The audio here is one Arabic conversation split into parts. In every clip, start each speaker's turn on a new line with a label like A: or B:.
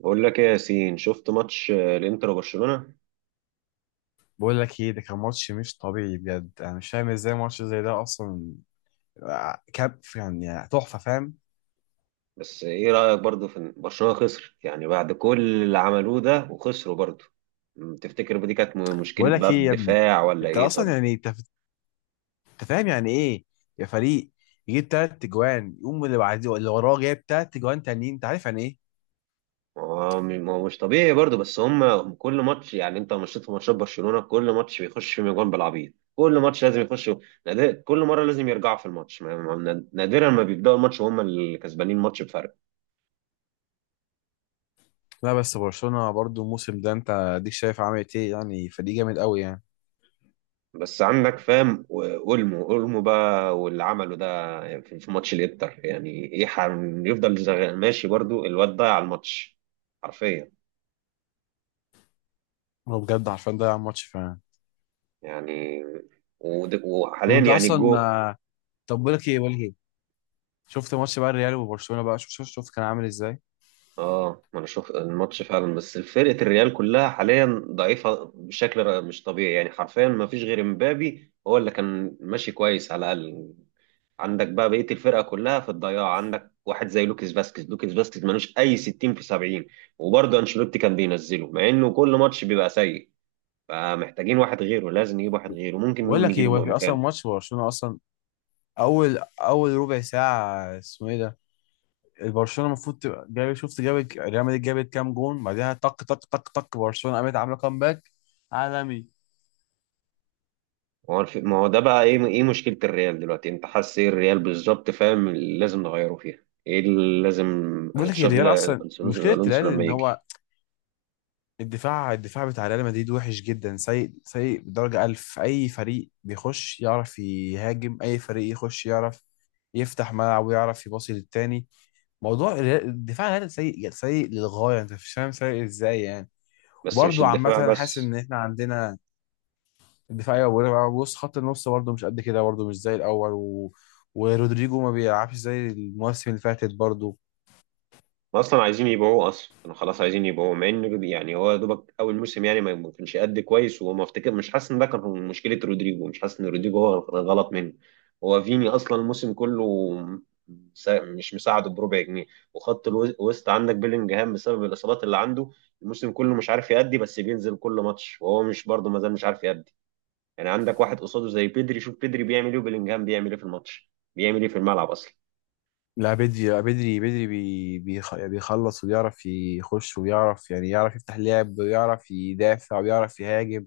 A: بقول لك ايه يا ياسين؟ شفت ماتش الانتر وبرشلونة.
B: بقول لك ايه، ده كان ماتش مش طبيعي بجد. انا مش فاهم ازاي ماتش زي ده اصلا. كاب يعني تحفه، فاهم؟
A: بس ايه رأيك برضه في إن برشلونة خسر؟ يعني بعد كل اللي عملوه ده وخسروا برضه. تفتكر دي كانت مشكلة
B: بقول
A: بقى
B: لك ايه يا ابني،
A: الدفاع ولا
B: انت
A: ايه؟
B: اصلا
A: طب
B: يعني أنت فاهم يعني ايه يا فريق يجيب تلات اجوان، يقوم اللي بعديه اللي وراه جايب تلات اجوان تانيين؟ انت عارف يعني ايه؟
A: ما هو ما هو مش طبيعي برضه، بس هم كل ماتش، يعني انت مشيت في ماتشات برشلونة كل ماتش بيخش فيهم اجوان بالعبيط، كل ماتش لازم يخش. كل مرة لازم يرجعوا في الماتش، نادرا ما بيبدأوا الماتش وهم اللي كسبانين الماتش بفرق.
B: لا بس برشلونه برضو الموسم ده انت اديك شايف عملت ايه، يعني فريق جامد قوي يعني.
A: بس عندك فاهم، اولمو اولمو بقى واللي عمله ده في ماتش الانتر يعني ايه؟ يفضل ماشي برضو، الواد ضيع الماتش حرفيا.
B: هو بجد عارفين ده ماتش فعلا.
A: يعني
B: طب
A: وحاليا
B: انت
A: يعني
B: اصلا
A: الجو.
B: طب بقول لك ايه، شفت ماتش بقى الريال وبرشلونه بقى؟ شوف شوف شوف كان عامل ازاي.
A: اه، ما انا شوف الماتش فعلا، بس فرقه الريال كلها حاليا ضعيفه بشكل مش طبيعي، يعني حرفيا ما فيش غير مبابي هو اللي كان ماشي كويس على الاقل. عندك بقى بقيه الفرقه كلها في الضياع، عندك واحد زي لوكيس فاسكيز لوكيس فاسكيز ملوش اي 60 في 70، وبرضه انشيلوتي كان بينزله مع انه كل ماتش بيبقى سيء. فمحتاجين واحد غيره، لازم نجيب واحد غيره، ممكن
B: بقول
A: مين
B: لك ايه،
A: نجيبه
B: هو في اصلا
A: مكانه؟
B: ماتش برشلونه اصلا اول ربع ساعه اسمه ايه ده! البرشلونه المفروض تبقى جايب، شفت جابت ريال مدريد جابت كام جون، بعدها طق طق طق طق برشلونه قامت عامله كامباك عالمي.
A: ما هو ما هو ده بقى ايه؟ ايه مشكله الريال دلوقتي؟ انت حاسس ايه الريال بالظبط؟ فاهم اللي لازم نغيره فيها؟ ايه اللي لازم؟
B: بقول لك إيه،
A: تشافي
B: الريال اصلا
A: الونسو،
B: مشكله الريال
A: الونسو لما
B: ان هو
A: يجي.
B: الدفاع بتاع ريال مدريد وحش جدا، سيء سيء بدرجه ألف. اي فريق بيخش يعرف يهاجم، اي فريق يخش يعرف يفتح ملعب ويعرف يباصي للتاني. موضوع الريال، الدفاع الريال سيء سيء للغايه، انت مش فاهم سيء ازاي يعني.
A: بس مش
B: وبرضه عامة
A: الدفاع
B: أنا حاسس
A: بس.
B: إن إحنا عندنا دفاعية، وبص خط النص برضه مش قد كده، برضه مش زي الأول ورودريجو ما بيلعبش زي المواسم اللي فاتت برضه.
A: ما اصلا عايزين يبيعوه اصلا، كانوا خلاص عايزين يبيعوه، مع ان يعني هو يا دوبك اول موسم يعني ما كانش قد كويس، وما افتكر مش حاسس ان ده كان مشكله رودريجو، مش حاسس ان رودريجو هو كان غلط منه. هو فيني اصلا الموسم كله مش مساعده بربع جنيه. وخط الوسط عندك بيلينجهام بسبب الاصابات اللي عنده، الموسم كله مش عارف يأدي، بس بينزل كل ماتش وهو مش برضه ما زال مش عارف يأدي. يعني عندك واحد قصاده زي بيدري، شوف بيدري بيعمل ايه وبيلينجهام بيعمل ايه في الماتش، بيعمل ايه في الملعب اصلا.
B: لا بدري، لا بدري، بيخلص وبيعرف يخش وبيعرف يعني يعرف يفتح لعب ويعرف يدافع ويعرف يهاجم.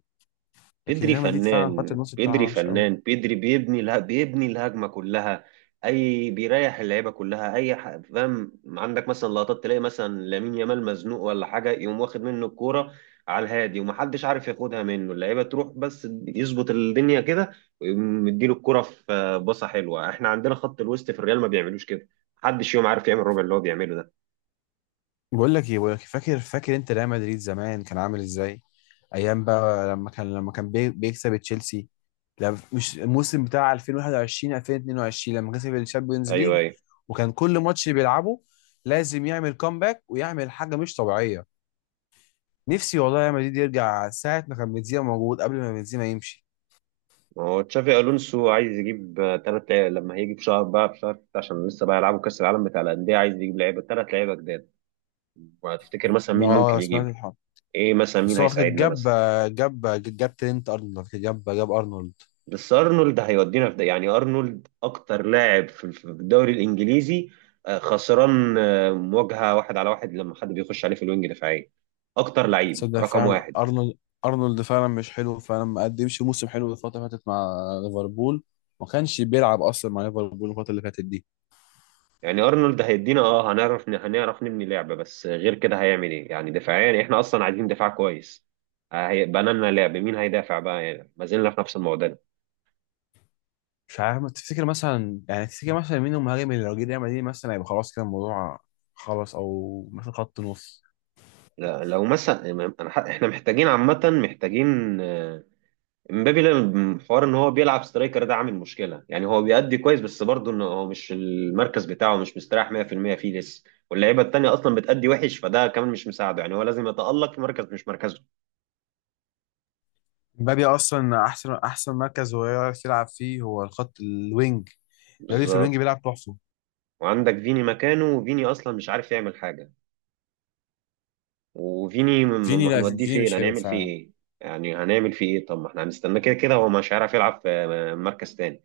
B: لكن
A: بيدري
B: ريال مدريد فعلا خط
A: فنان،
B: النص بتاعها
A: بيدري
B: وحش أوي.
A: فنان، بيدري بيبني لها، بيبني الهجمه كلها، اي بيريح اللعيبه كلها. اي فاهم؟ عندك مثلا لقطات تلاقي مثلا لامين يامال مزنوق ولا حاجه، يقوم واخد منه الكوره على الهادي، ومحدش عارف ياخدها منه، اللعيبه تروح بس يظبط الدنيا كده ويقوم مديله الكوره في باصه حلوه. احنا عندنا خط الوسط في الريال ما بيعملوش كده، محدش يوم عارف يعمل الربع اللي هو بيعمله ده.
B: بقول لك ايه، بقول لك، فاكر انت ريال مدريد زمان كان عامل ازاي؟ ايام بقى لما كان بيكسب تشيلسي. لا مش الموسم بتاع 2021 2022 لما كسب الشامبيونز
A: ايوه،
B: ليج.
A: ايوه.
B: وكان كل ماتش بيلعبه لازم يعمل كومباك ويعمل حاجه مش طبيعيه. نفسي والله ريال مدريد يرجع ساعه ما كان بنزيما موجود، قبل ما بنزيما يمشي.
A: ما هو تشافي الونسو عايز يجيب ثلاث لعيبه لما هيجي في شهر بقى، في شهر ستة، عشان لسه بقى يلعبوا كاس العالم بتاع الانديه. عايز يجيب لعيبه، ثلاث لعيبه جداد. وهتفتكر مثلا مين ممكن
B: اه سمعت
A: يجيبه؟
B: الحوار.
A: ايه مثلا مين
B: بس هو فاكر،
A: هيساعدنا
B: جاب
A: مثلا؟
B: جاب جاب ترينت ارنولد، فاكر جاب ارنولد.
A: بس ارنولد هيودينا في ده؟ يعني ارنولد اكتر لاعب في الدوري الانجليزي خسران مواجهه واحد على واحد لما حد بيخش عليه في الوينج، دفاعيه، اكتر لعيب
B: تصدق
A: رقم
B: فعلا
A: واحد.
B: ارنولد فعلا مش حلو فعلا، ما قدمش موسم حلو الفتره اللي فاتت مع ليفربول. ما كانش بيلعب اصلا مع ليفربول الفتره اللي فاتت دي.
A: يعني ارنولد هيدينا، اه هنعرف هنعرف نبني لعبه، بس غير كده هيعمل ايه؟ يعني دفاعيا احنا اصلا عايزين دفاع كويس، هيبقى لنا لعب، مين هيدافع بقى؟ يعني ما زلنا في نفس المعضله.
B: مش عارف، ما تفتكر مثلا، يعني تفتكر مثلا مين المهاجم اللي لو جه ريال مدريد مثلا هيبقى خلاص كده الموضوع خلاص، او مثلا خط نص؟
A: لا، لو مثلا أنا احنا محتاجين عامه، محتاجين امبابي. حوار ان هو بيلعب سترايكر ده عامل مشكله، يعني هو بيأدي كويس بس برضه ان هو مش المركز بتاعه، مش مستريح 100% فيه لسه. واللعيبه التانيه اصلا بتأدي وحش، فده كمان مش مساعده، يعني هو لازم يتألق في مركز مش مركزه.
B: مبابي اصلا احسن مركز هو يعرف يلعب فيه هو الخط الوينج. مبابي في
A: بالظبط.
B: الوينج بيلعب تحفه.
A: وعندك فيني مكانه، وفيني اصلا مش عارف يعمل حاجه، وفيني
B: فيني، لا
A: هنوديه
B: فيني
A: فين؟
B: مش حلو
A: هنعمل فيه
B: فعلا.
A: ايه؟ يعني هنعمل فيه ايه؟ طب ما احنا هنستناه كده كده، هو مش هيعرف يلعب في مركز تاني.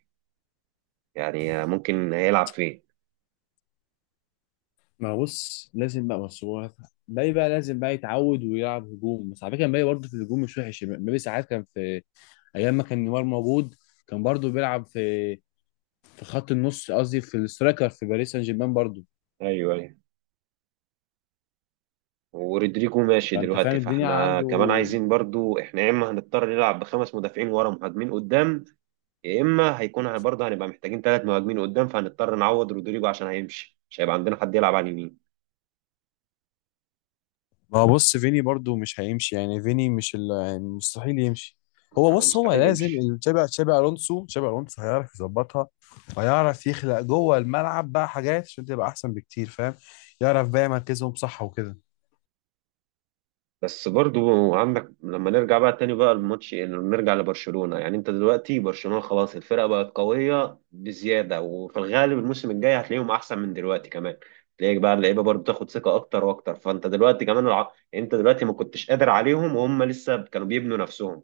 A: يعني ممكن هيلعب فين؟
B: ما بص لازم بقى بس هو مبابي بقى لازم بقى يتعود ويلعب هجوم. بس على فكره مبابي برضه في الهجوم مش وحش. مبابي ساعات كان في ايام ما كان نيمار موجود، كان برضه بيلعب في خط النص، قصدي في السترايكر في باريس سان جيرمان برضه.
A: ايوه، ايوه. ورودريجو ماشي
B: فانت فاهم
A: دلوقتي،
B: الدنيا
A: فاحنا
B: عنده.
A: كمان عايزين برضو، احنا يا اما هنضطر نلعب بخمس مدافعين ورا مهاجمين قدام، يا اما هيكون برضه هنبقى محتاجين ثلاث مهاجمين قدام، فهنضطر نعوض رودريجو عشان هيمشي، مش هيبقى عندنا حد يلعب على اليمين.
B: ما هو بص، فيني برضو مش هيمشي يعني، فيني مش يعني مستحيل يمشي.
A: يعني
B: هو
A: هو
B: بص هو
A: مستحيل
B: لازم
A: يمشي.
B: تشابي الونسو هيعرف يظبطها، وهيعرف يخلق جوه الملعب بقى حاجات عشان تبقى احسن بكتير، فاهم؟ يعرف بقى مركزهم صح وكده.
A: بس برضو عندك، لما نرجع بقى تاني بقى الماتش، يعني نرجع لبرشلونة، يعني انت دلوقتي برشلونة خلاص الفرقة بقت قوية بزيادة، وفي الغالب الموسم الجاي هتلاقيهم احسن من دلوقتي كمان. تلاقيك بقى اللعيبة برضو تاخد ثقة اكتر واكتر، فانت دلوقتي كمان يعني انت دلوقتي ما كنتش قادر عليهم وهم لسه كانوا بيبنوا نفسهم.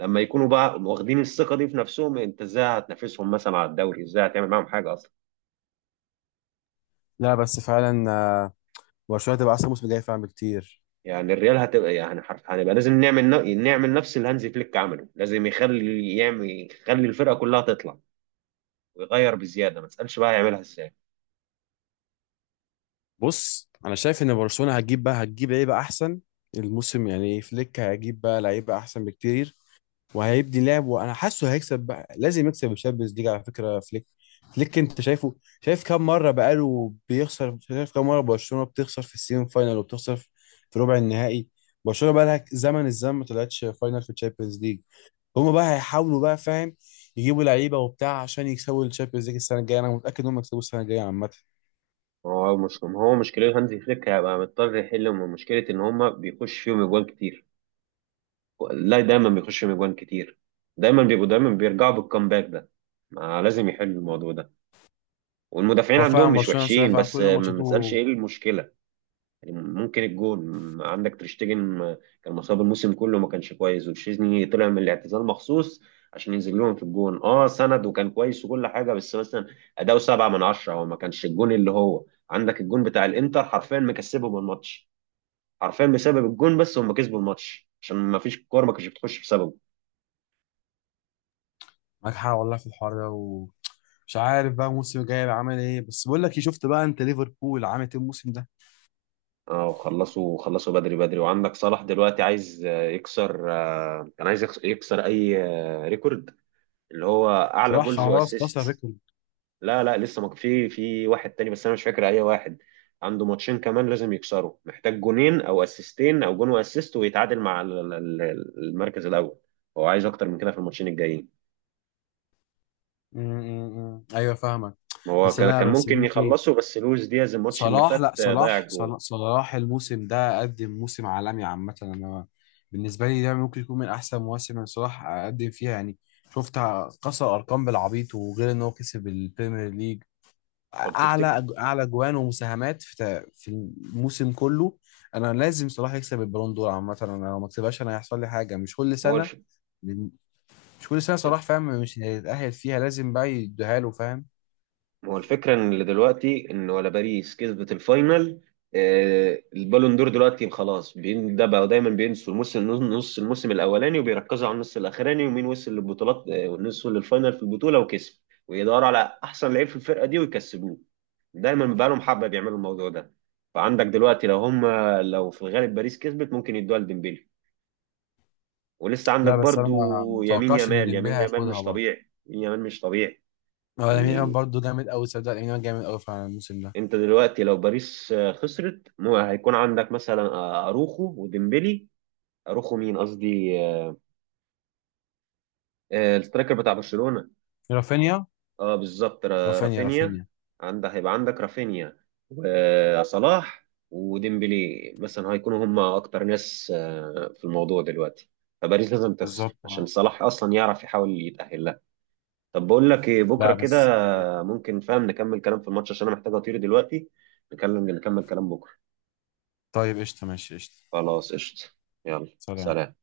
A: لما يكونوا بقى واخدين الثقة دي في نفسهم، انت ازاي هتنافسهم مثلا على الدوري؟ ازاي هتعمل معاهم حاجة اصلا؟
B: لا بس فعلا، برشلونه تبقى احسن موسم جاي فعلا بكتير.
A: يعني الريال هتبقى، يعني حرف هنبقى لازم نعمل نعمل نفس اللي هانزي فليك عمله، لازم يخلي يعمل يخلي الفرقه كلها تطلع، ويغير بزياده، ما تسالش بقى يعملها ازاي.
B: بص انا شايف ان برشلونه هتجيب لعيبه احسن الموسم، يعني فليك هيجيب بقى لعيبه احسن بكتير. وهيبدي لعب، وانا حاسه هيكسب بقى، لازم يكسب الشامبيونز ليج على فكره فليك انت شايفه؟ شايف كام مره بقاله بيخسر، شايف كام مره برشلونه بتخسر في السيمي فاينال وبتخسر في ربع النهائي. برشلونه بقى لها زمن الزمن ما طلعتش فاينال في الشامبيونز ليج. هما بقى هيحاولوا بقى، فاهم، يجيبوا لعيبه وبتاع عشان يكسبوا الشامبيونز ليج السنه الجايه. انا متاكد ان هم يكسبوا السنه الجايه عامه.
A: هو مش، ما هو مشكله هانزي فليك هيبقى مضطر يحل من مشكله ان هما بيخش فيهم اجوان كتير. لا، دايما بيخش فيهم اجوان كتير، دايما بيبقوا دايما بيرجعوا بالكامباك ده. ما لازم يحل الموضوع ده. والمدافعين
B: هو
A: عندهم
B: فعلا
A: مش
B: برشلونه صراحة
A: وحشين،
B: فعلا
A: بس
B: كل
A: ما تسالش
B: ماتشاته
A: ايه المشكله. يعني ممكن الجون، عندك تريشتجن كان مصاب الموسم كله ما كانش كويس، وتشيزني طلع من الاعتزال مخصوص عشان ينزل لهم في الجون، اه سند وكان كويس وكل حاجه، بس مثلا اداؤه 7 من 10، هو ما كانش الجون اللي هو عندك الجون بتاع الانتر حرفيا مكسبهم الماتش حرفيا بسبب الجون، بس هم كسبوا الماتش عشان ما فيش كوره ما كانتش بتخش بسببه.
B: ناجحه، والله في الحوار ده، ومش عارف بقى الموسم الجاي هيبقى عامل ايه. بس بقول لك إيه، شفت بقى انت ليفربول عامل ايه الموسم ده؟
A: اه، وخلصوا خلصوا بدري بدري. وعندك صلاح دلوقتي عايز يكسر كان عايز يكسر اي ريكورد، اللي هو اعلى
B: صراحه
A: جولز
B: خلاص كسر
A: واسيست.
B: ريكورد.
A: لا، لا، لسه ما في، في واحد تاني بس انا مش فاكر اي واحد. عنده ماتشين كمان لازم يكسروا، محتاج جونين او اسيستين او جون واسيست ويتعادل مع المركز الاول. هو عايز اكتر من كده في الماتشين الجايين.
B: م- م- م. ايوه، فاهمك.
A: ما هو
B: بس لا
A: كان
B: بس
A: ممكن
B: بقول لك ايه،
A: يخلصوا، بس لويس دياز الماتش اللي
B: صلاح،
A: فات
B: لا
A: ضيع
B: صلاح
A: الجول.
B: صلاح, صلاح الموسم ده قدم موسم عالمي. عامة أنا بالنسبة لي ده ممكن يكون من أحسن مواسم اللي صلاح قدم فيها يعني، شفت كسر أرقام بالعبيط. وغير إن هو كسب البريمير ليج
A: طب تفتكر؟
B: أعلى جوان ومساهمات في في الموسم كله. أنا لازم صلاح يكسب البالون دور، عامة أنا لو ما كسبهاش أنا هيحصل لي حاجة. مش كل
A: ما هو
B: سنة، مش صلاح، فاهم، مش هيتأهل فيها، لازم بقى يديها له فاهم.
A: ما هو الفكرة ان دلوقتي، ان ولا باريس كسبت الفاينل. البالون دور دلوقتي خلاص ده بقى دايما بينسوا الموسم، نص الموسم الاولاني، وبيركزوا على النص الاخراني، ومين وصل للبطولات والنص للفاينل في البطولة وكسب، ويدوروا على احسن لعيب في الفرقة دي ويكسبوه. دايما بقى لهم حبة بيعملوا الموضوع ده. فعندك دلوقتي لو هم، لو في الغالب باريس كسبت ممكن يدوها لديمبلي. ولسه عندك
B: لا بس أنا
A: برضو
B: ما
A: يمين
B: متوقعش إن
A: يامال،
B: ديمبلي
A: يمين يامال
B: هياخدها
A: مش
B: برضه.
A: طبيعي، يمين يامال مش طبيعي.
B: هو لامين يامال برضه جامد قوي، صدق لامين يامال جامد قوي فعلا الموسم ده.
A: انت دلوقتي لو باريس خسرت، هيكون عندك مثلا اروخو وديمبلي. اروخو مين قصدي السترايكر بتاع برشلونة.
B: رافينيا،
A: اه بالظبط،
B: رافينيا،
A: رافينيا.
B: رافينيا،
A: عندك هيبقى عندك رافينيا وصلاح وديمبلي، مثلا هيكونوا هم اكتر ناس في الموضوع دلوقتي، فباريس لازم تخسر
B: بالظبط
A: عشان
B: آه.
A: صلاح اصلا يعرف يحاول يتأهل لها. طب بقول لك ايه، بكره
B: لا
A: كده
B: بس.
A: ممكن فاهم نكمل كلام في الماتش، عشان انا محتاج اطير دلوقتي. نكلم نكمل كلام بكره.
B: طيب قشطة، ماشي قشطة.
A: خلاص قشطة. يلا،
B: سلام.
A: سلام.